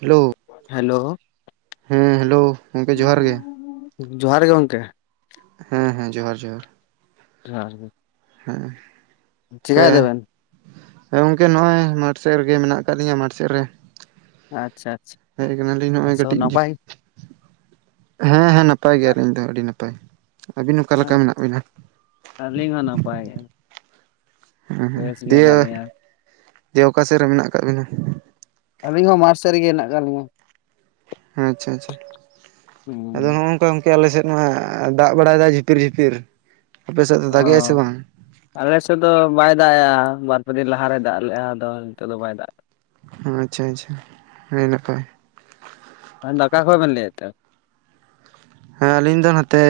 Hello hello ᱦᱮᱸ hello ᱜᱚᱢᱠᱮ ᱡᱚᱦᱟᱨ ᱜᱮ᱾ ᱡᱚᱦᱟᱨ ᱜᱮ ᱜᱚᱝᱠᱮ᱾ ᱦᱮᱸ ᱦᱮᱸ ᱡᱚᱦᱟᱨ ᱡᱚᱦᱟᱨ᱾ ᱡᱚᱦᱟᱨ ᱜᱮ ᱦᱮᱸ ᱪᱮᱠᱟᱭ ᱠᱚᱭᱮ ᱫᱟᱵᱮᱱ ᱦᱮᱸ ᱜᱚᱝᱠᱮ ᱱᱚᱜᱼᱚᱭ ᱢᱟᱴᱷ ᱥᱮᱫ ᱨᱮᱜᱮ ᱢᱮᱱᱟᱜ ᱟᱠᱟᱫ ᱞᱤᱧᱟᱹ ᱢᱟᱴᱷ ᱥᱮᱫ ᱨᱮ᱾ ᱟᱪᱪᱷᱟ ᱟᱪᱪᱷᱟ ᱦᱮᱡ ᱟᱠᱟᱱᱟᱞᱤᱧ ᱱᱚᱜ ᱚᱭ ᱟᱪᱪᱷᱟ ᱠᱟᱹᱴᱤᱡ, ᱱᱟᱯᱟᱭ ᱦᱮᱸ ᱦᱮᱸ ᱱᱟᱯᱟᱭ ᱜᱮᱭᱟᱞᱤᱧ ᱫᱚ ᱟᱹᱰᱤ ᱱᱟᱯᱟᱭ᱾ [inaudible] ᱟᱹᱵᱤᱱ ᱚᱠᱟ ᱞᱮᱠᱟ ᱢᱮᱱᱟᱜ ᱵᱤᱱᱟ᱾ ᱟᱹᱞᱤᱧ ᱦᱚᱸ ᱱᱟᱯᱟᱭ ᱜᱮ᱾ ᱦᱮᱸ ᱦᱮᱸ ᱵᱮᱥ ᱜᱮ ᱫᱤᱭᱮ ᱦᱮᱱᱟᱜ ᱞᱤᱧᱟ ᱫᱤᱭᱮ ᱚᱠᱟ ᱥᱮᱫ ᱨᱮ ᱢᱮᱱᱟᱜ ᱟᱠᱟᱜ ᱵᱤᱱᱟ᱾ ᱟᱹᱞᱤᱧ ᱦᱚᱸ ᱢᱟᱴᱷ ᱥᱮᱫ ᱨᱮᱜᱮ ᱦᱮᱱᱟᱜ ᱟᱠᱟᱫ ᱞᱤᱧᱟᱹ᱾ ᱟᱪᱪᱷᱟ ᱟᱪᱪᱷᱟ [unintelligible] ᱟᱫᱚ ᱱᱚᱜᱼ ᱱᱚᱝᱠᱟ ᱜᱚᱝᱠᱮ ᱟᱞᱮᱥᱮᱫ ᱢᱟ ᱫᱟᱜ ᱵᱟᱲᱟᱭᱮᱫᱟᱭ ᱡᱷᱤᱯᱤᱨ ᱡᱷᱤᱯᱤᱨ, ᱟᱯᱮ ᱥᱮᱫ ᱫᱚ ᱫᱟᱜᱮᱭᱟᱭ ᱥᱮ ᱵᱟᱝ᱾ ᱟᱞᱮᱥᱮᱫ ᱫᱚ ᱵᱟᱭ ᱫᱟᱜ ᱮᱼᱟ ᱵᱟᱨᱯᱮ ᱫᱤᱱ ᱞᱟᱦᱟᱨᱮ ᱫᱟᱜ ᱞᱮᱫᱼᱟ ᱟᱫᱚ ᱱᱤᱛᱚᱜ ᱫᱚ ᱵᱟᱭ ᱫᱟᱜ᱾ ᱟᱪᱪᱷᱟ ᱟᱪᱪᱷᱟ ᱟᱹᱰᱤ ᱱᱟᱯᱟᱭ᱾ ᱰᱟᱠᱟ ᱠᱷᱚᱱ ᱵᱮᱱ ᱞᱟᱹᱭᱮᱫ ᱛᱮ᱾ ᱦᱮᱸ ᱟᱹᱞᱤᱧ ᱫᱚ ᱱᱚᱛᱮ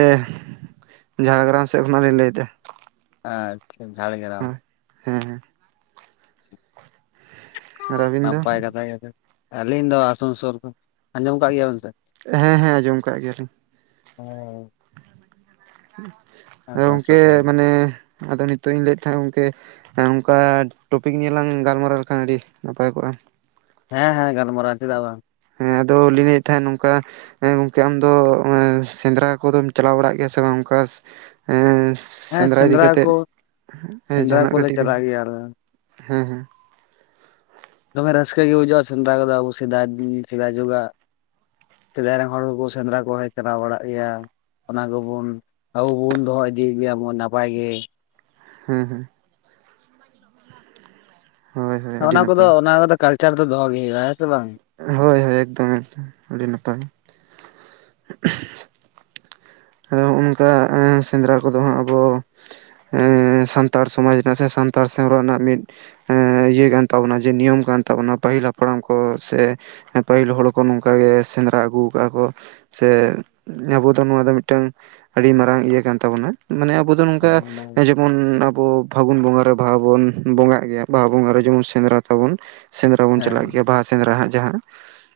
ᱡᱷᱟᱲᱜᱨᱟᱢ ᱥᱮᱫ ᱠᱷᱚᱱᱟᱜ ᱞᱤᱧ ᱞᱟᱹᱭᱮᱫᱟ᱾ ᱟ ᱟᱪᱪᱷᱟ ᱡᱷᱟᱲᱜᱨᱟᱢ᱾ ᱦᱮᱸ ᱦᱮᱸ᱾ ᱟᱨ ᱟᱹᱵᱤᱱ ᱫᱚ ᱱᱟᱯᱟᱭ ᱠᱟᱛᱷᱟ ᱟᱹᱞᱤᱧ ᱫᱚ ᱟᱥᱟᱱᱥᱳᱞ ᱠᱚ ᱟᱸᱡᱚᱢ ᱟᱠᱟᱫ ᱜᱮᱭᱟᱵᱮᱱ ᱥᱮ᱾ ᱦᱮᱸ ᱦᱮᱸ ᱟᱸᱡᱚᱢ ᱠᱟᱜ ᱜᱮᱭᱟᱞᱤᱧ ᱦᱳᱭ ᱟᱫᱚ ᱟᱥᱟᱱᱥᱳᱞ ᱜᱚᱝᱠᱮ ᱠᱷᱚᱱ ᱢᱟᱱᱮ ᱟᱫᱚ ᱱᱤᱛᱳᱜ ᱤᱧ ᱞᱟᱹᱭᱮᱫ ᱛᱟᱦᱮᱸᱫ ᱜᱚᱝᱠᱮ᱾ ᱱᱚᱝᱠᱟ ᱴᱚᱯᱤᱠ ᱱᱤᱭᱮ ᱞᱟᱝ ᱜᱟᱞᱢᱟᱨᱟᱣ ᱞᱮᱠᱷᱟᱱ ᱟᱹᱰᱤ ᱱᱟᱯᱟᱭ ᱠᱚᱜᱼᱟ᱾ ᱦᱮᱸ ᱦᱮᱸ ᱜᱟᱞᱢᱟᱨᱟᱣ ᱪᱮᱫᱟᱜ ᱵᱟᱝ᱾ ᱦᱮᱸ ᱟᱫᱚ ᱞᱤᱧ ᱞᱟᱹᱭᱮᱫ ᱛᱟᱸᱦᱮᱫ ᱱᱚᱝᱠᱟ᱾ ᱦᱮᱸ ᱜᱚᱢᱠᱮ ᱟᱢᱫᱚ ᱥᱮᱸᱫᱽᱨᱟ ᱠᱚᱫᱚᱢ ᱪᱟᱞᱟᱣ ᱵᱟᱲᱟᱜ ᱜᱮᱭᱟ ᱥᱮ ᱵᱟᱝ ᱚᱱᱠᱟ ᱮ᱾ ᱦᱮᱸ ᱥᱮᱸᱫᱽᱨᱟ ᱤᱫᱤ ᱠᱟᱛᱮᱫ ᱠᱚ ᱥᱮᱸᱫᱽᱨᱟ ᱡᱟᱦᱟᱱᱟᱜ ᱠᱚᱞᱮ ᱠᱟᱹᱴᱤᱡ ᱵᱤᱱ ᱪᱟᱞᱟᱜ ᱜᱮᱭᱟ ᱟᱞᱮ ᱦᱮᱸ ᱦᱮᱸ᱾ ᱫᱚᱢᱮ ᱨᱟᱹᱥᱠᱟᱹ ᱜᱮ ᱵᱩᱡᱷᱟᱹᱜᱼᱟ ᱥᱮᱸᱫᱽᱨᱟ ᱠᱚᱫᱚ ᱟᱵᱚ ᱥᱮᱫᱟᱭ ᱥᱮᱫᱟᱭ ᱡᱩᱜᱽ ᱟᱜ᱾ ᱥᱮᱫᱟᱭ ᱨᱮᱱ ᱦᱚᱲ ᱦᱚᱸᱠᱚ ᱥᱮᱸᱫᱽᱨᱟ ᱠᱚᱣᱟ ᱪᱟᱞᱟᱣ ᱵᱟᱲᱟᱜ ᱜᱮᱭᱟ᱾ ᱚᱱᱟ ᱠᱚᱵᱚᱱ ᱟᱵᱚ ᱵᱚᱱ ᱫᱚᱦᱚ ᱤᱫᱤᱭᱮᱫ ᱜᱮᱭᱟ ᱵᱚᱱ ᱱᱟᱯᱟᱭ ᱜᱮ᱾ ᱦᱮᱸ ᱦᱮᱸ ᱦᱳᱭ ᱦᱳᱭ ᱟᱹᱰᱤ ᱚᱱᱟ ᱠᱚᱫᱚ ᱱᱟᱯᱟᱭ ᱚᱱᱟ ᱠᱚᱫᱚ ᱠᱟᱞᱪᱟᱨ ᱫᱚ ᱫᱚᱦᱚ ᱜᱮ ᱦᱩᱭᱩᱜᱼᱟ ᱦᱮᱸ ᱥᱮ ᱵᱟᱝ᱾ ᱦᱳᱭ ᱦᱳᱭ ᱮᱠᱫᱚᱢ ᱮᱠᱫᱚᱢ ᱟᱹᱰᱤ ᱱᱟᱯᱟᱭ᱾ [unintelligible] ᱟᱫᱚ ᱦᱚᱸᱜᱼᱟ ᱱᱚᱝᱠᱟ ᱥᱮᱸᱫᱽᱨᱟ ᱠᱚᱫᱚ ᱦᱟᱸᱜ ᱟᱵᱚ᱾ ᱮ ᱥᱟᱱᱛᱟᱲ ᱥᱚᱢᱟᱡᱽ ᱨᱮᱱᱟᱜ ᱥᱮ ᱥᱟᱱᱛᱟᱲ ᱥᱮᱨᱣᱟ ᱨᱮᱱᱟᱜ ᱢᱤᱫ᱾ ᱦᱮᱸ ᱤᱭᱟᱹ ᱠᱟᱱ ᱛᱟᱵᱚᱱᱟ, ᱡᱮ ᱱᱤᱭᱚᱢ ᱠᱟᱱ ᱛᱟᱵᱚᱱᱟ ᱯᱟᱹᱦᱤᱞ ᱦᱟᱯᱲᱟᱢ ᱠᱚ ᱥᱮ ᱯᱟᱹᱦᱤᱞ ᱦᱚᱲ ᱠᱚ ᱱᱚᱝᱠᱟ ᱜᱮ ᱥᱮᱸᱫᱽᱨᱟ ᱟᱹᱜᱩ ᱠᱟᱜᱼᱟ ᱠᱚ ᱥᱮ ᱟᱵᱚ ᱫᱚ ᱱᱚᱣᱟ ᱫᱚ ᱢᱤᱫ ᱴᱟᱝ ᱟᱹᱰᱤ ᱢᱟᱨᱟᱝ ᱤᱭᱟᱹ ᱠᱟᱱ ᱛᱟᱵᱚᱱᱟ, ᱢᱟᱱᱮ ᱟᱵᱚ ᱫᱚ ᱱᱚᱝᱠᱟ ᱦᱮᱸ ᱡᱮᱢᱚᱱ ᱟᱵᱚ ᱯᱷᱟᱹᱜᱩᱱ ᱵᱚᱸᱜᱟ ᱨᱮ ᱵᱟᱦᱟ ᱵᱚᱱ ᱵᱚᱸᱜᱟᱜ ᱜᱮᱭᱟ, ᱵᱟᱦᱟ ᱵᱚᱸᱜᱟ ᱨᱮ ᱡᱮᱢᱚᱱ ᱥᱮᱸᱫᱽᱨᱟ ᱛᱟᱵᱚᱱ ᱥᱮᱸᱫᱽᱨᱟ ᱵᱚᱱ ᱪᱟᱞᱟᱜ ᱜᱮᱭᱟ, ᱵᱟᱦᱟ ᱥᱮᱸᱫᱽᱨᱟ ᱦᱟᱸᱜ ᱡᱟᱦᱟᱸ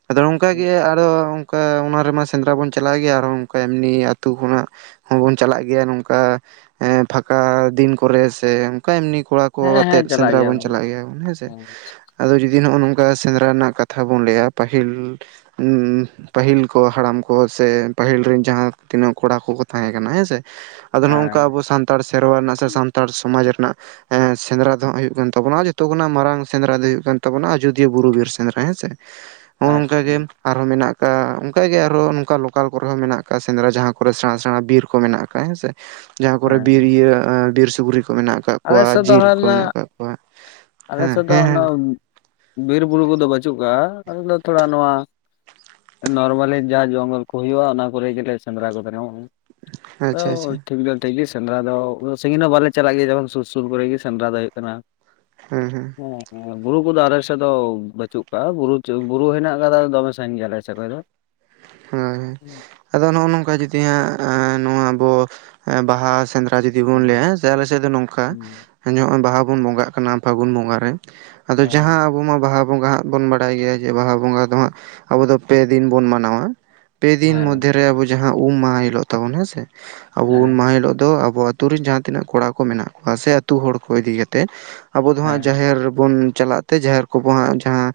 ᱟᱫᱚ ᱚᱱᱠᱟ ᱜᱮ ᱟᱨᱚ ᱚᱱᱠᱟ ᱚᱱᱟ ᱨᱮᱢᱟ ᱥᱮᱸᱫᱽᱨᱟ ᱵᱚᱱ ᱪᱟᱞᱟᱣ ᱜᱮᱭᱟ, ᱟᱨ ᱦᱚᱸ ᱚᱱᱠᱟ ᱮᱢᱱᱤ ᱟᱹᱛᱩ ᱠᱷᱚᱱᱟᱜ ᱦᱚᱸ ᱵᱚᱱ ᱪᱟᱞᱟᱜ ᱜᱮᱭᱟ, ᱱᱚᱝᱠᱟ ᱯᱷᱟᱠᱟ ᱫᱤᱱ ᱠᱚᱨᱮ ᱥᱮ ᱚᱱᱠᱟ ᱮᱢᱱᱤ ᱠᱚᱲᱟ ᱠᱚ ᱦᱮᱸ ᱦᱮᱸ ᱟᱛᱮᱜ ᱪᱟᱞᱟᱜ ᱥᱮᱸᱫᱽᱨᱟ ᱵᱚᱱ ᱜᱮᱭᱟᱵᱚᱱ ᱪᱟᱞᱟᱜ ᱜᱮᱭᱟ ᱵᱚᱱ ᱦᱮᱸ ᱥᱮ ᱾ ᱟᱫᱚ ᱡᱩᱫᱤ ᱱᱚᱜ ᱱᱚᱝᱠᱟ ᱥᱮᱸᱫᱽᱨᱟ ᱨᱮᱱᱟᱜ ᱠᱟᱛᱷᱟ ᱵᱚᱱ ᱞᱟᱹᱭᱟ ᱯᱟᱹᱦᱤᱞ ᱯᱟᱹᱦᱤᱞ ᱠᱚ ᱦᱟᱲᱟᱢ ᱠᱚ ᱥᱮ ᱯᱟᱹᱦᱤᱞ ᱨᱮᱱ ᱡᱟᱦᱟᱸ ᱛᱤᱱᱟᱹᱜ ᱠᱚᱲᱟ ᱠᱚᱠᱚ ᱛᱟᱦᱮᱸ ᱠᱟᱱᱟ ᱦᱮᱸ ᱥᱮ, ᱟᱫᱚ ᱱᱚᱜ ᱱᱚᱝᱠᱟ ᱟᱵᱚ ᱥᱟᱱ ᱛᱟᱲ ᱥᱮᱨᱣᱟ ᱨᱮᱱᱟᱜ ᱥᱮ ᱥᱟᱱᱛᱟᱲ ᱥᱚᱢᱟᱡᱽ ᱨᱮᱱᱟᱜ ᱸ ᱥᱮᱸᱫᱽᱨᱟ ᱫᱚ ᱦ ᱦᱩᱭᱩᱜ ᱠᱟᱱ ᱛᱟᱵᱚᱱᱟ ᱡᱚᱛᱚ ᱠᱷᱚᱱᱟᱜ ᱢᱟᱨᱟᱝ ᱥᱮᱸᱫᱽᱨᱟ ᱫᱚ ᱦᱩᱭᱩᱜ ᱠᱟᱱ ᱛᱟᱵᱚᱱᱟ ᱟᱡᱚᱫᱤᱭᱟᱹ ᱵᱩᱨᱩ ᱵᱤᱨ ᱥᱮᱸᱫᱽᱨᱟ ᱦᱮᱸ ᱥᱮ ᱾ ᱦᱚᱸᱜᱼᱚ ᱟᱪᱪᱷᱟ ᱱᱚᱝᱠᱟ ᱜᱮ, ᱟᱨ ᱦᱚᱸ ᱢᱮᱱᱟᱜ ᱠᱟᱜ ᱚᱱᱠᱟ ᱜᱮ ᱟᱨ ᱦᱚᱸ ᱱᱚᱝᱠᱟ ᱞᱳᱠᱟᱞ ᱠᱚᱨᱮ ᱦᱚᱸ ᱢᱮᱱᱟᱜ ᱠᱟᱜ ᱥᱮ ᱥᱮᱸᱫᱽᱨᱟ ᱡᱟᱦᱟᱸ ᱠᱚᱨᱮ ᱥᱮᱬᱟ ᱥᱮᱬᱟ ᱵᱤᱨ ᱠᱚ ᱢᱮᱱᱟᱜ ᱟᱠᱟᱜ ᱦᱮᱸ ᱥᱮ ᱾ ᱡᱟᱦᱟᱸ ᱠᱚᱨᱮ ᱦᱮᱸ ᱵᱤᱨ ᱤᱭᱟᱹ ᱵᱤᱨ ᱥᱩᱠᱨᱤ ᱠᱚ ᱢᱮᱱᱟᱜ ᱟᱠᱟᱫ ᱟᱞᱮ ᱠᱚᱣᱟ ᱥᱮᱫ ᱫᱚ ᱡᱤᱞ ᱠᱚ ᱦᱟᱱᱟ ᱢᱮᱱᱟᱜ ᱠᱟᱜ ᱠᱚᱣᱟ, ᱟᱞᱮ ᱦᱮᱸ ᱥᱮᱫ ᱫᱚ ᱦᱮᱸ ᱚᱱᱟ ᱦᱮᱸ ᱵᱤᱨ ᱵᱩᱨᱩ ᱠᱚᱫᱚ ᱵᱟᱹᱪᱩᱜ ᱠᱟᱜᱼᱟ, ᱟᱞᱮ ᱛᱷᱚᱲᱟ ᱱᱚᱣᱟ ᱱᱚᱨᱢᱟᱞᱤ ᱡᱟ ᱡᱚᱝᱜᱚᱞ ᱠᱚ ᱦᱩᱭᱩᱜᱼᱟ, ᱚᱱᱟ ᱠᱚᱨᱮ ᱜᱮᱞᱮ ᱥᱮᱸᱫᱽᱨᱟ ᱠᱚ ᱟᱪᱪᱷᱟ ᱟᱪᱪᱷᱟ [inaudible] ᱴᱷᱤᱠ ᱜᱮᱭᱟ ᱴᱷᱤᱠ ᱜᱮ ᱥᱮᱸᱫᱽᱨᱟ ᱫᱚ, ᱥᱟᱺᱜᱤᱧ ᱦᱚᱸ ᱵᱟᱞᱮ ᱪᱟᱞᱟᱜ ᱜᱮᱭᱟ ᱡᱮᱢᱚᱱ ᱥᱩᱨ ᱥᱩᱨ ᱠᱚᱨᱮᱜ ᱜᱮ ᱥᱮᱸᱫᱽᱨᱟ ᱫᱚ ᱦᱩᱭᱩᱜ ᱠᱟᱱᱟ ᱾ ᱦᱮᱸ ᱦᱩᱸ ᱾ [unintelligible] ᱵᱩᱨᱩ ᱠᱚᱫᱚ ᱟᱞᱮ ᱥᱮᱫ ᱫᱚ ᱵᱟᱹᱪᱩᱜ ᱠᱟᱜᱼᱟ, ᱵᱩᱨᱩ ᱵᱩᱨᱩ ᱦᱮᱱᱟᱜ ᱟᱠᱟᱫᱟ ᱫᱚᱢᱮ ᱥᱟᱺᱜᱤᱧ ᱜᱮᱭᱟ ᱞᱮ ᱟᱞᱮ ᱥᱮᱫ ᱠᱷᱚᱱ ᱫᱚ [inaudible] ᱦᱳᱭ ᱦᱩᱸ ᱾ ᱟᱫᱚ ᱱᱚᱜᱼᱚ ᱱᱚᱝᱠᱟ ᱡᱩᱫᱤ ᱦᱟᱸᱜ ᱱᱚᱣᱟ ᱟᱵᱚ ᱵᱟᱦᱟ ᱥᱮᱸᱫᱽᱨᱟ ᱟ ᱡᱩᱫᱤ ᱵᱚᱱ ᱦᱩᱸ ᱞᱟᱹᱭᱟ ᱦᱮᱸ ᱥᱮ ᱟᱞᱮ ᱥᱮᱫ ᱫᱚ ᱱᱚᱝᱠᱟ ᱦᱩᱸ ᱱᱚᱜ ᱵᱟᱦᱟ ᱵᱚᱱ ᱵᱚᱸᱜᱟᱜ ᱠᱟᱱᱟ, ᱯᱷᱟᱹᱜᱩᱱ ᱵᱚᱸᱜᱟ ᱨᱮ ᱟᱫᱚ ᱡᱟᱦᱟᱸ ᱦᱮᱸ ᱟᱵᱚ ᱢᱟ ᱵᱟᱦᱟ ᱵᱚᱸᱜᱟ ᱦᱟᱸᱜ ᱵᱚᱱ ᱵᱟᱲᱟᱭ ᱜᱮᱭᱟ, ᱡᱮ ᱵᱟᱦᱟ ᱵᱚᱸᱜᱟ ᱫᱚ ᱦᱟᱸᱜ ᱟᱵᱚ ᱫᱚ ᱯᱮ ᱫᱤᱱ ᱵᱚᱱ ᱢᱟᱱᱟᱣᱟ ᱯᱮ ᱫᱤᱱ ᱢᱚᱫᱽᱫᱷᱮ ᱨᱮ ᱟᱵᱚ ᱡᱟᱦᱟᱸ ᱩᱢ ᱢᱟᱦᱟ ᱦᱤᱞᱳᱜ ᱛᱟᱵᱩᱱ ᱦᱮᱸ ᱥᱮ, ᱟᱵᱚ ᱩᱢ ᱦᱮᱸ ᱦᱮᱸ ᱢᱟᱦᱟ ᱦᱤᱞᱳᱜ ᱫᱚ ᱟᱵᱚᱣᱟᱜ ᱟᱹᱛᱩ ᱨᱮᱱ ᱡᱟᱦᱟᱸ ᱛᱤᱱᱟᱹᱜ ᱠᱚᱲᱟ ᱠᱚ ᱢᱮᱱᱟᱜ ᱠᱚᱣᱟ, ᱥᱮ ᱟᱹᱛᱩ ᱦᱚᱲ ᱠᱚ ᱤᱫᱤ ᱠᱟᱛᱮ ᱟᱵᱚ ᱫᱚ ᱦᱟᱸᱜ ᱡᱟᱦᱮᱨ ᱵᱚᱱ ᱪᱟᱞᱟᱜ ᱛᱮ ᱡᱟᱦᱮᱨ ᱠᱚᱵᱚ ᱦᱟᱸᱜ ᱡᱟᱦᱟᱸ